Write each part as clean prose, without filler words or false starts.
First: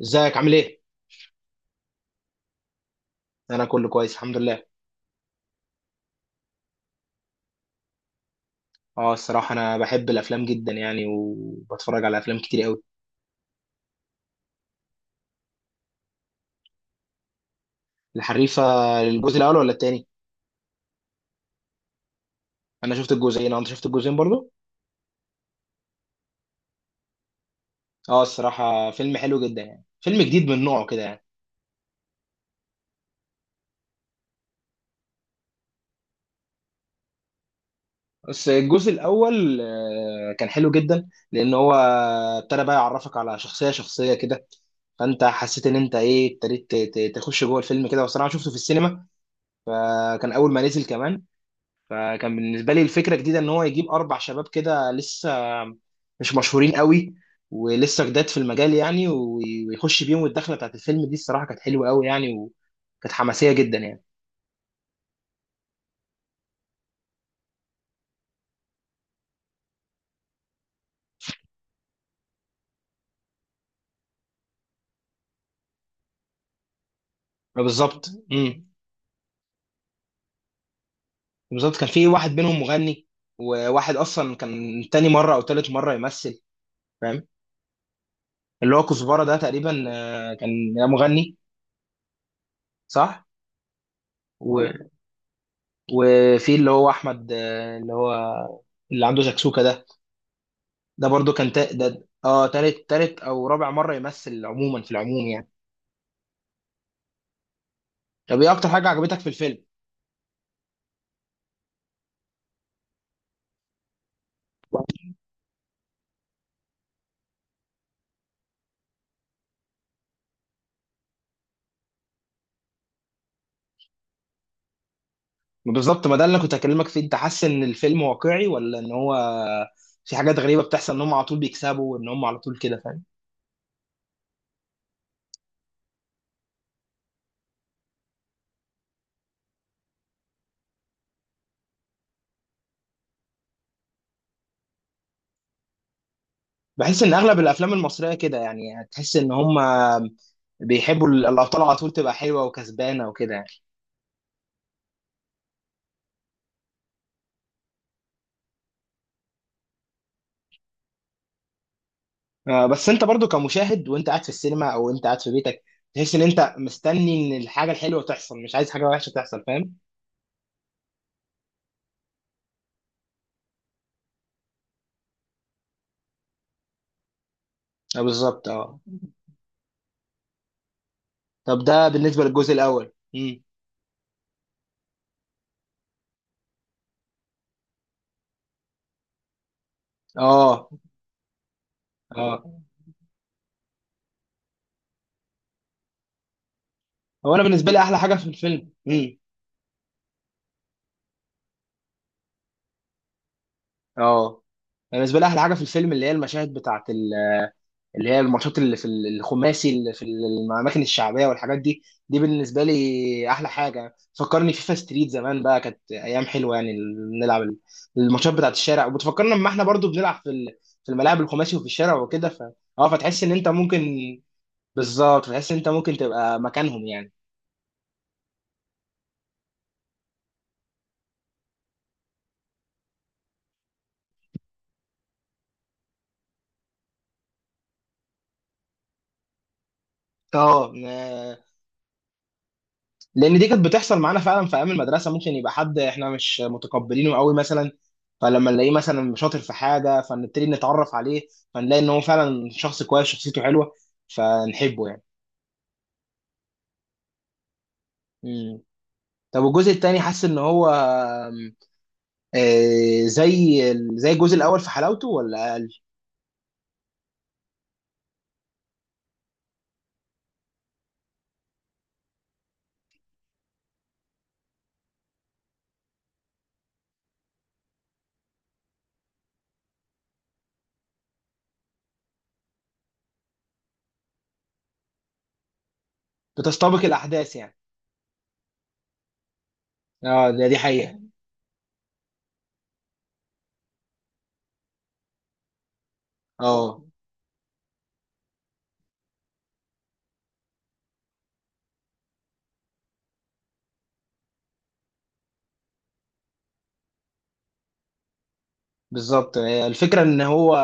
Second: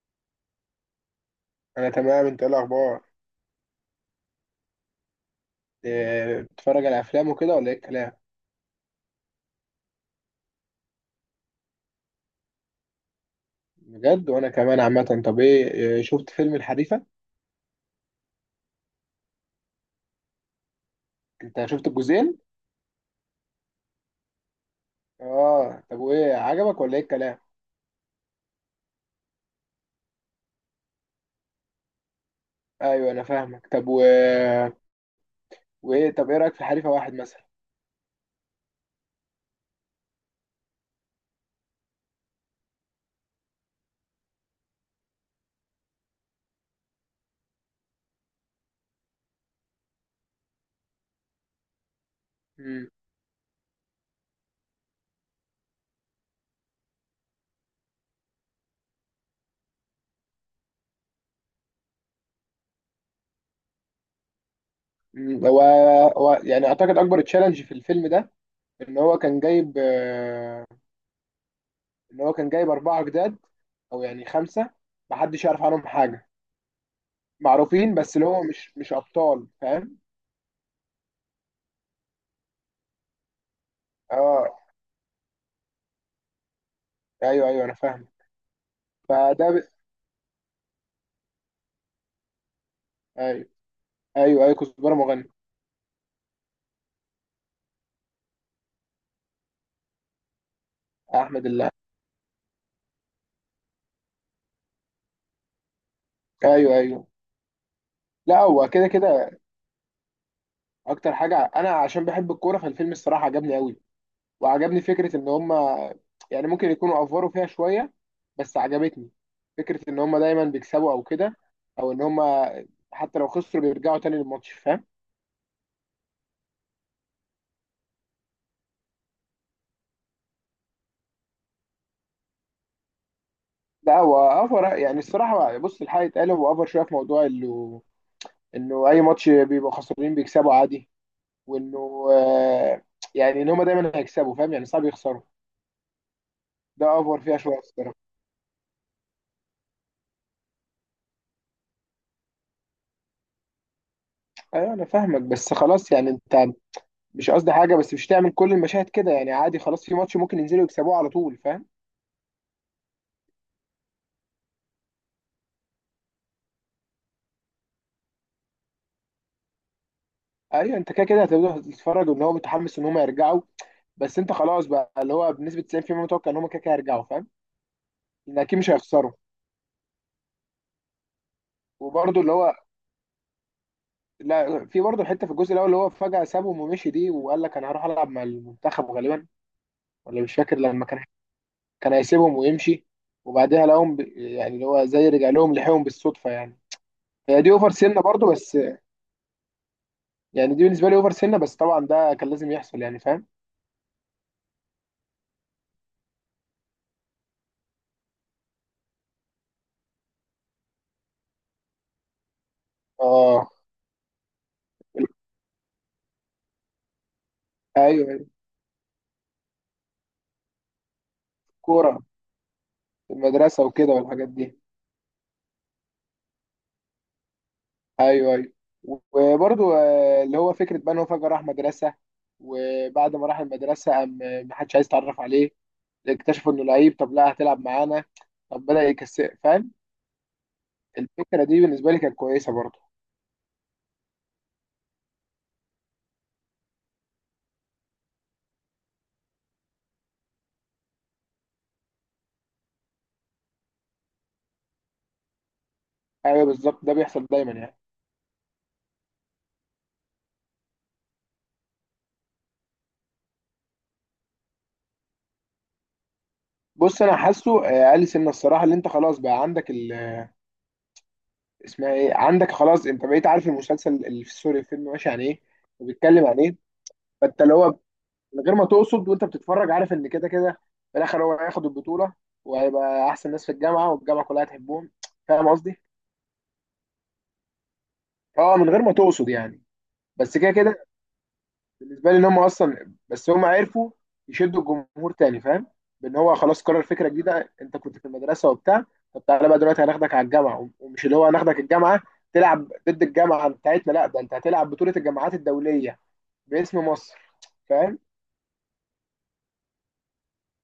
ازيك عامل ايه؟ انا تمام. انت ايه الاخبار؟ انا كله كويس الحمد لله. بتتفرج على افلام وكده ولا ايه الكلام؟ اه، الصراحه انا بحب الافلام جدا يعني، وبتفرج على افلام كتير قوي. بجد؟ وانا كمان عامه. طب ايه، شفت فيلم الحريفه؟ الحريفه. الجزء الاول ولا التاني؟ انت شفت الجزئين؟ انا شفت الجزئين، اه، انت شفت الجزئين برضو؟ اه، طب وايه عجبك ولا ايه الكلام؟ اه، الصراحه فيلم حلو جدا يعني، فيلم جديد من نوعه كده يعني. ايوه انا فاهمك. طب وايه، طب ايه رايك في الحريفه واحد مثلا؟ بس الجزء الاول كان حلو جدا لان هو ابتدى بقى يعرفك على شخصيه شخصيه كده. فانت حسيت ان انت ايه، ابتديت تخش جوه الفيلم كده، والصراحه شفته في السينما كان اول ما نزل كمان. فكان بالنسبه لي امم، الفكره جديده ان هو يجيب اربع شباب كده لسه مش مشهورين قوي، ولسه جداد في المجال يعني، ويخش بيهم الدخله بتاعت الفيلم دي، الصراحه كانت حلوه قوي يعني، وكانت حماسيه جدا يعني. أمم، هو يعني اعتقد اكبر تشالنج في الفيلم ده ان هو كان جايب، ان هو كان جايب اربعه جداد، او يعني خمسه، محدش يعرف عنهم حاجه. معروفين بالظبط. بس اللي هو مش ابطال، فاهم؟ بالظبط كان في واحد منهم مغني، وواحد اصلا اه. كان تاني مره او تالت مره يمثل. فاهم. ايوه ايوه انا فاهم. اللي هو كزبره ده فده ب... تقريبا كان مغني. صح. ايوه. ايوه ايوه، و... كزبره مغني. وفي اللي هو احمد، اللي هو اللي عنده شكسوكه ده. ده برضو احمد كان الله، ده تالت او رابع مره يمثل عموما، في العموم يعني. ايوه ايوه. لا، طب ايه اكتر هو كده حاجه عجبتك في كده. الفيلم؟ اكتر حاجه انا عشان بحب الكوره فالفيلم الصراحه عجبني قوي. وعجبني فكره ان هم يعني ممكن يكونوا افوروا فيها شويه، بس عجبتني فكره ان هم دايما بيكسبوا او كده، او ان هم حتى لو خسروا بيرجعوا تاني للماتش، فاهم؟ بالظبط، ما ده اللي انا كنت هكلمك فيه، انت حاسس ان الفيلم واقعي ولا ان هو في حاجات غريبه بتحصل ان هم على طول بيكسبوا، وان هم على طول كده؟ فاهم. لا هو افور يعني. الصراحه بص، الحقيقه اتقال هو افور شويه في موضوع انه، انه اي ماتش بيبقوا خسرانين بيكسبوا عادي. وانه يعني ان هم دايما هيكسبوا، فاهم؟ يعني صعب يخسروا. ده بحس ان اوفر فيها اغلب شويه الافلام الصراحه. المصريه كده يعني، هتحس ان هم بيحبوا الابطال على طول تبقى حلوه وكسبانه وكده يعني. ايوه انا فاهمك، بس خلاص يعني انت، مش قصدي حاجه بس مش تعمل كل المشاهد كده. يعني عادي خلاص، في ماتش ممكن ينزلوا يكسبوه على طول، فاهم؟ بس انت برضو كمشاهد وانت قاعد في السينما او انت قاعد في بيتك تحس ان انت مستني ان الحاجه الحلوه تحصل، مش عايز حاجه وحشه تحصل. فاهم. ايوه، انت كده كده هتبدا تتفرج ان هو متحمس ان هم يرجعوا، بس انت خلاص بقى اللي هو بنسبه 90% متوقع ان هم كده كده هيرجعوا، فاهم؟ آه، ان بالظبط، اكيد مش اه. هيخسروا. طب ده وبرده بالنسبه اللي للجزء هو، الاول. لا في برده الحته في الجزء الاول اللي هو فجاه سابهم ومشي دي، وقال لك انا هروح العب مع المنتخب غالبا، ولا مش فاكر اه، لما كان، كان هيسيبهم اه، ويمشي، وبعدها لقاهم يعني اللي هو زي رجع لهم، لحقهم بالصدفه يعني. هو هي انا دي اوفر بالنسبه لي احلى سنه حاجه في برضو، بس الفيلم. يعني دي بالنسبه لي اوفر سنه. بس طبعا ده كان لازم يحصل يعني، فاهم؟ اه أنا بالنسبه لي احلى حاجه في الفيلم اللي هي المشاهد بتاعت اللي هي الماتشات اللي في الخماسي، اللي في الاماكن الشعبيه والحاجات دي. دي بالنسبه لي احلى اه. حاجه، فكرني فيفا ستريت زمان بقى، كانت ايام حلوه يعني. نلعب ايوه أيوة. الماتشات بتاعت الشارع، وبتفكرنا لما احنا برضو بنلعب في في الملاعب الخماسي، وفي الشارع كوره وكده. ف اه في فتحس ان انت المدرسه ممكن. وكده والحاجات دي. بالظبط، فتحس ان انت ممكن تبقى مكانهم يعني. ايوه ايوه. وبرضو اللي هو فكره بقى ان هو فجاه راح مدرسه، وبعد ما راح المدرسه قام ما حدش عايز يتعرف عليه، اكتشفوا انه لعيب، طب لا هتلعب معانا، طب بدأ يكسر، فاهم؟ الفكره اه، دي بالنسبه لي كانت كويسه برضو. لان دي كانت بتحصل معانا فعلا في ايام المدرسه، ممكن يبقى حد احنا مش متقبلينه قوي مثلا، فلما نلاقيه مثلا شاطر في حاجه فنبتدي نتعرف عليه، فنلاقي ان هو فعلا شخص كويس، شخصيته حلوه، فنحبه يعني. ايوه بالظبط، ده بيحصل دايما يعني. مم. طب والجزء التاني، حاسس ان هو زي الجزء الاول في حلاوته ولا اقل؟ بص انا حاسه، اقل سنه الصراحه، اللي انت خلاص بقى عندك، اسمها ايه، عندك خلاص انت بقيت عارف المسلسل اللي في، سوري، الفيلم ماشي عن ايه وبيتكلم عن ايه. فانت اللي هو من غير ما تقصد وانت بتتفرج عارف ان كده كده في الاخر هو هياخد البطوله وهيبقى احسن ناس في الجامعه، والجامعه كلها هتحبهم، فاهم قصدي؟ بتستبق الاحداث يعني. اه من غير ما تقصد يعني. اه، بس ده كده دي كده حقيقه. بالنسبه لي ان هم اصلا، بس هم عرفوا يشدوا الجمهور تاني، فاهم؟ بان هو خلاص اه، قرر فكره جديده، انت كنت في المدرسه وبتاع، طب تعالى بقى دلوقتي هناخدك على الجامعه، ومش اللي هو هناخدك الجامعه تلعب ضد الجامعه بتاعتنا، لا ده انت هتلعب بطوله الجامعات الدوليه باسم مصر، فاهم؟ بالظبط، هي الفكرة ان هو،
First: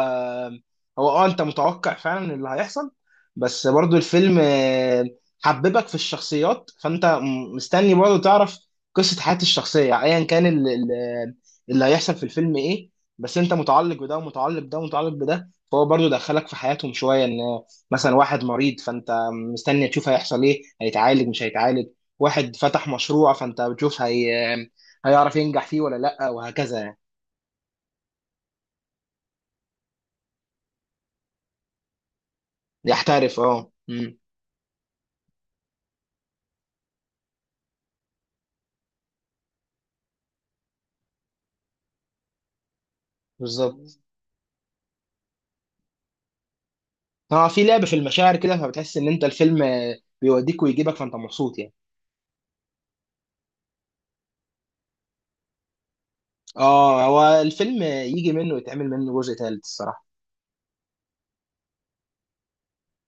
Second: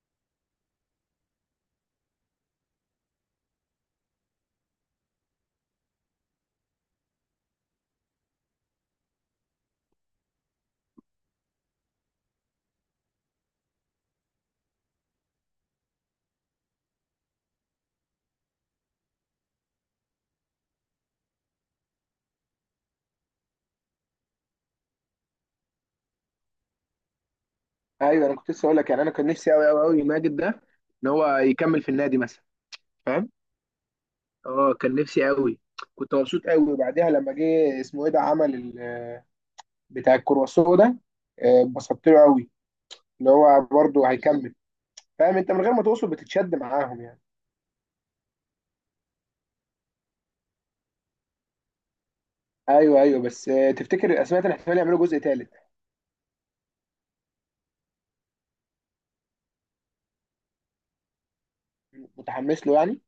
انت متوقع فعلا اللي هيحصل، بس برضو الفيلم حببك في الشخصيات، فانت مستني برضو تعرف قصة حياة الشخصية، ايا كان اللي هيحصل في الفيلم ايه. بس انت متعلق بده، ومتعلق بده، ومتعلق بده، فهو برضو دخلك في حياتهم شوية، ان مثلا واحد مريض فانت مستني تشوف هيحصل ايه، هيتعالج مش هيتعالج. واحد فتح مشروع فانت بتشوف هي هيعرف ينجح فيه ولا لا، وهكذا يعني. ايوه، انا كنت لسه اقول لك يعني، انا كان نفسي قوي قوي قوي ماجد ده ان هو يكمل في النادي مثلا، فاهم؟ يحترف، اه. اه كان نفسي قوي. كنت مبسوط قوي. وبعدها لما جه اسمه ايه ده عمل بتاع الكرواسون ده، اتبسطت له قوي اللي هو بالظبط. برضه هيكمل، فاهم؟ انت من غير ما توصل بتتشد معاهم يعني. اه في لعب في المشاعر كده، فبتحس ان انت الفيلم بيوديك ويجيبك، فانت مبسوط يعني. ايوه ايوه. بس تفتكر الاسماء ده احتمال يعملوا جزء ثالث؟ اه، هو الفيلم يجي منه ويتعمل منه جزء ثالث الصراحه. متحمس له يعني؟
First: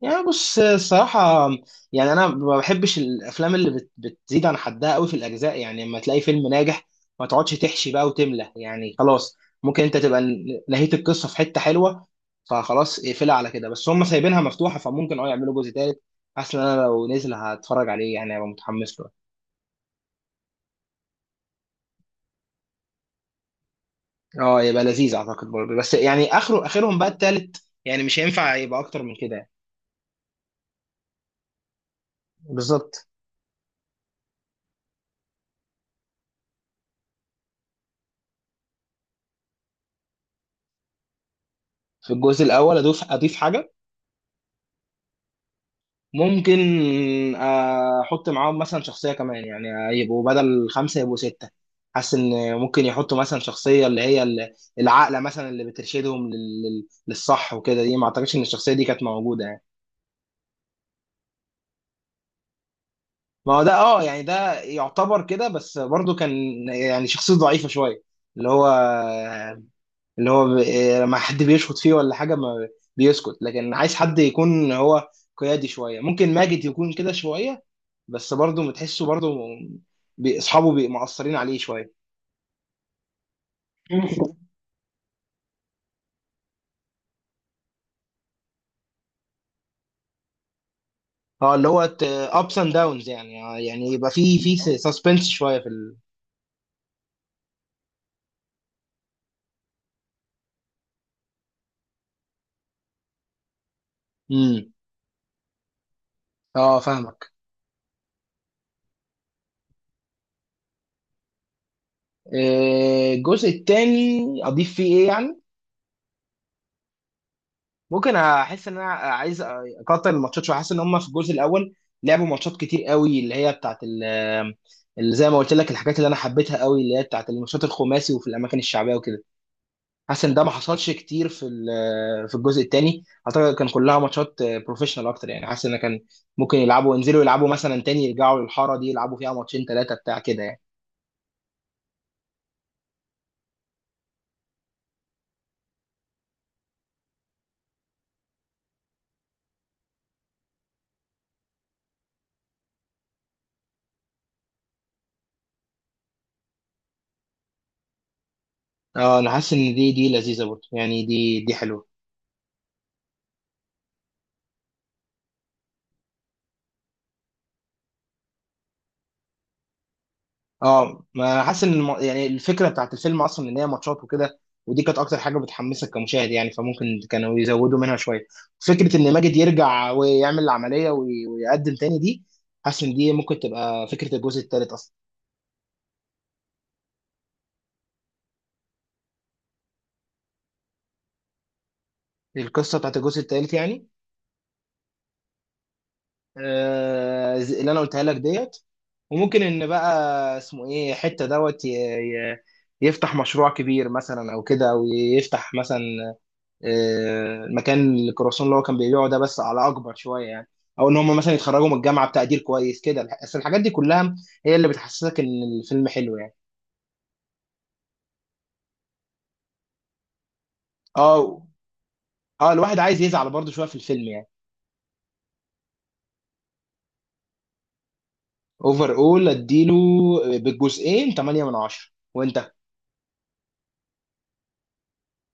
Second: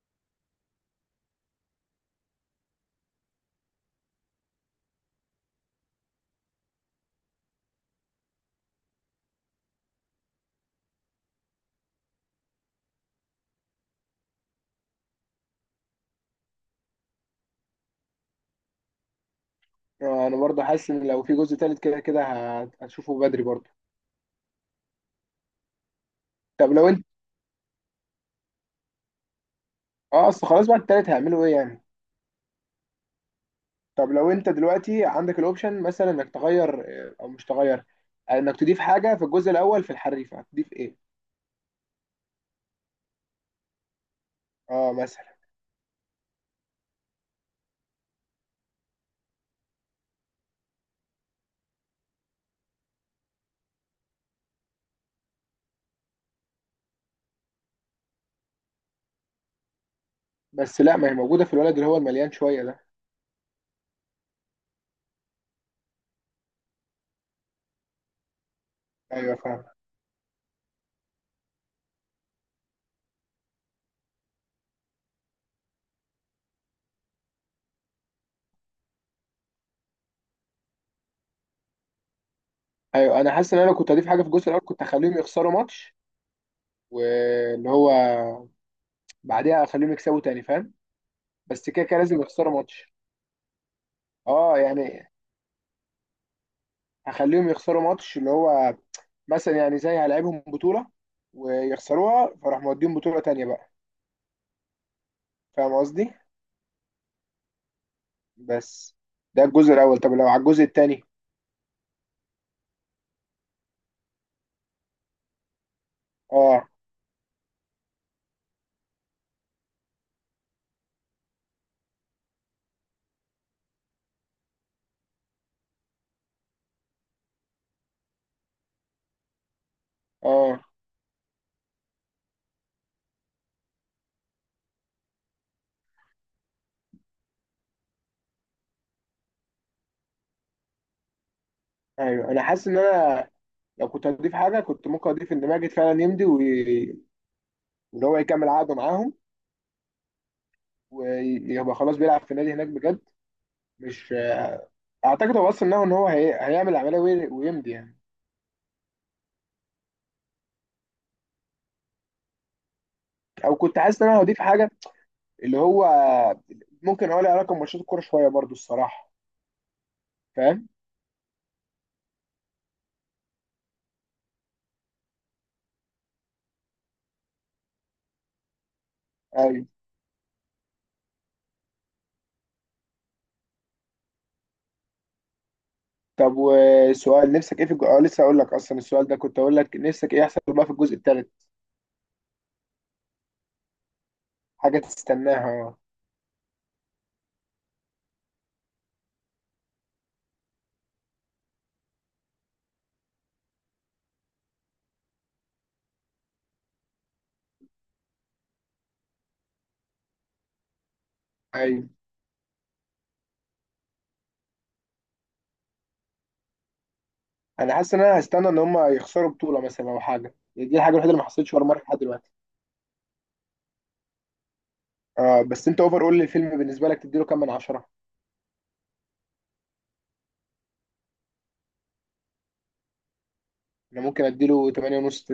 يعني بص الصراحه، يعني انا ما بحبش الافلام اللي بتزيد عن حدها قوي في الاجزاء، يعني لما تلاقي فيلم ناجح ما تقعدش تحشي بقى وتملى يعني، خلاص ممكن انت تبقى نهيت القصه في حته حلوه، فخلاص اقفلها على كده، بس هم سايبينها مفتوحه، فممكن يعملوا جزء ثالث. حاسس ان انا لو نزل هتفرج عليه يعني، هبقى متحمس له. انا برضه حاسس ان لو في جزء ثالث كده كده هتشوفه بدري برضه. اه، يبقى لذيذ اعتقد برضه، بس يعني طب لو اخرهم انت، بقى التالت يعني، مش هينفع يبقى اكتر من كده يعني. اه اصل خلاص بعد الثالث هيعملوا ايه يعني. بالظبط. طب لو انت دلوقتي عندك الاوبشن مثلا انك تغير، او مش تغير، انك تضيف حاجه في الجزء الاول في الحريفه، هتضيف ايه؟ في الجزء الاول، اضيف حاجه، اه مثلا. ممكن احط معاهم مثلا شخصيه كمان يعني، يبقوا بدل خمسه يبقوا سته. حاسس ان ممكن يحطوا مثلا شخصيه اللي هي العاقله مثلا، اللي بترشدهم للصح وكده، دي ما اعتقدش ان الشخصيه دي كانت موجوده يعني. بس لا، ما هي موجوده في الولد اللي هو المليان شويه ده. ما هو ده، اه يعني ده يعتبر كده، بس برضه كان يعني شخصيه ضعيفه شويه، اللي هو ايوه فاهم. اللي هو ب- إيه، لما حد بيشخط فيه ولا حاجه، ما بيسكت، لكن عايز حد يكون هو قيادي شويه، ممكن ماجد يكون كده شويه. بس برضه بتحسه برضه، اصحابه مقصرين عليه شويه. ايوه انا حاسس ان انا لو كنت هضيف حاجه في الجزء الاول كنت هخليهم يخسروا ماتش، واللي هو بعديها اخليهم يكسبوا تاني، فاهم؟ اه، اللي بس كده هو كده لازم يخسروا ابس اند ماتش. داونز يعني، يعني يبقى في اه يعني سسبنس شويه هخليهم يخسروا ماتش اللي هو مثلا، يعني زي هلعبهم بطولة ويخسروها فراح موديهم بطولة تانية بقى، امم فاهم قصدي؟ اه، فاهمك. بس ده الجزء الاول. طب لو على الجزء التاني؟ الجزء التاني اضيف فيه ايه يعني؟ اه. ممكن احس ان انا عايز اقطع الماتشات شويه، حاسس ان هم في الجزء الاول لعبوا ماتشات كتير قوي، اللي هي بتاعت اللي زي ما قلت لك، الحاجات اللي انا حبيتها قوي، اللي هي بتاعت الماتشات الخماسي وفي الاماكن الشعبيه وكده. حاسس ان ده ما اه. حصلش كتير في في الجزء الثاني، اعتقد كان كلها ماتشات بروفيشنال اكتر يعني، حاسس ان كان ممكن يلعبوا ينزلوا يلعبوا مثلا تاني يرجعوا للحاره دي يلعبوا فيها ماتشين ثلاثه بتاع كده يعني. ايوه انا حاسس ان انا لو كنت هضيف حاجة كنت ممكن اضيف ان ماجد فعلا يمضي، واللي هو يكمل عقده معاهم، ويبقى خلاص بيلعب في النادي هناك بجد. مش، اعتقد هو اصلا نوع ان هو هيعمل عمليه ويمضي يعني. اه، انا حاسس ان دي لذيذه برضه يعني، دي حلوه. او كنت حاسس ان انا هضيف حاجه اللي هو ممكن اقول لها رقم ماتشات الكوره شويه برضو الصراحه، فاهم؟ اه، ما حاسس ان يعني الفكره بتاعت الفيلم اصلا ان هي ماتشات وكده، ودي كانت اكتر حاجه بتحمسك كمشاهد يعني، فممكن كانوا يزودوا منها شويه. فكره ان ماجد ايوه. يرجع ويعمل العمليه ويقدم تاني دي، حاسس ان دي ممكن تبقى فكره الجزء الثالث اصلا. طب وسؤال نفسك ايه في آه لسه اقول لك اصلا، السؤال ده كنت اقول لك نفسك ايه يحصل بقى في الجزء الثالث. القصه بتاعت الجزء الثالث يعني، حاجه تستناها. اللي انا قلتها لك ديت، وممكن ان بقى اسمه ايه حته دوت يفتح مشروع كبير مثلا او كده، او يفتح مثلا المكان اللي كروسون اللي هو كان بيبيعه ده، بس على اكبر شويه يعني. او ان هم مثلا يتخرجوا من ايوه الجامعه بتقدير كويس كده بس الحاجات دي كلها هي اللي بتحسسك ان الفيلم حلو يعني. انا حاسس ان انا هستنى ان هم يخسروا بطوله مثلا او حاجه يعني. دي الحاجه الوحيده اللي ما اه، حصلتش ولا مره لحد دلوقتي. اه، الواحد عايز يزعل برضه شويه في الفيلم يعني. آه بس انت اوفر، قول لي الفيلم بالنسبه لك تديله كام من 10؟ اوفر اول اديله بالجزئين 8 من 10 وانت انا ممكن اديله 8 ونص.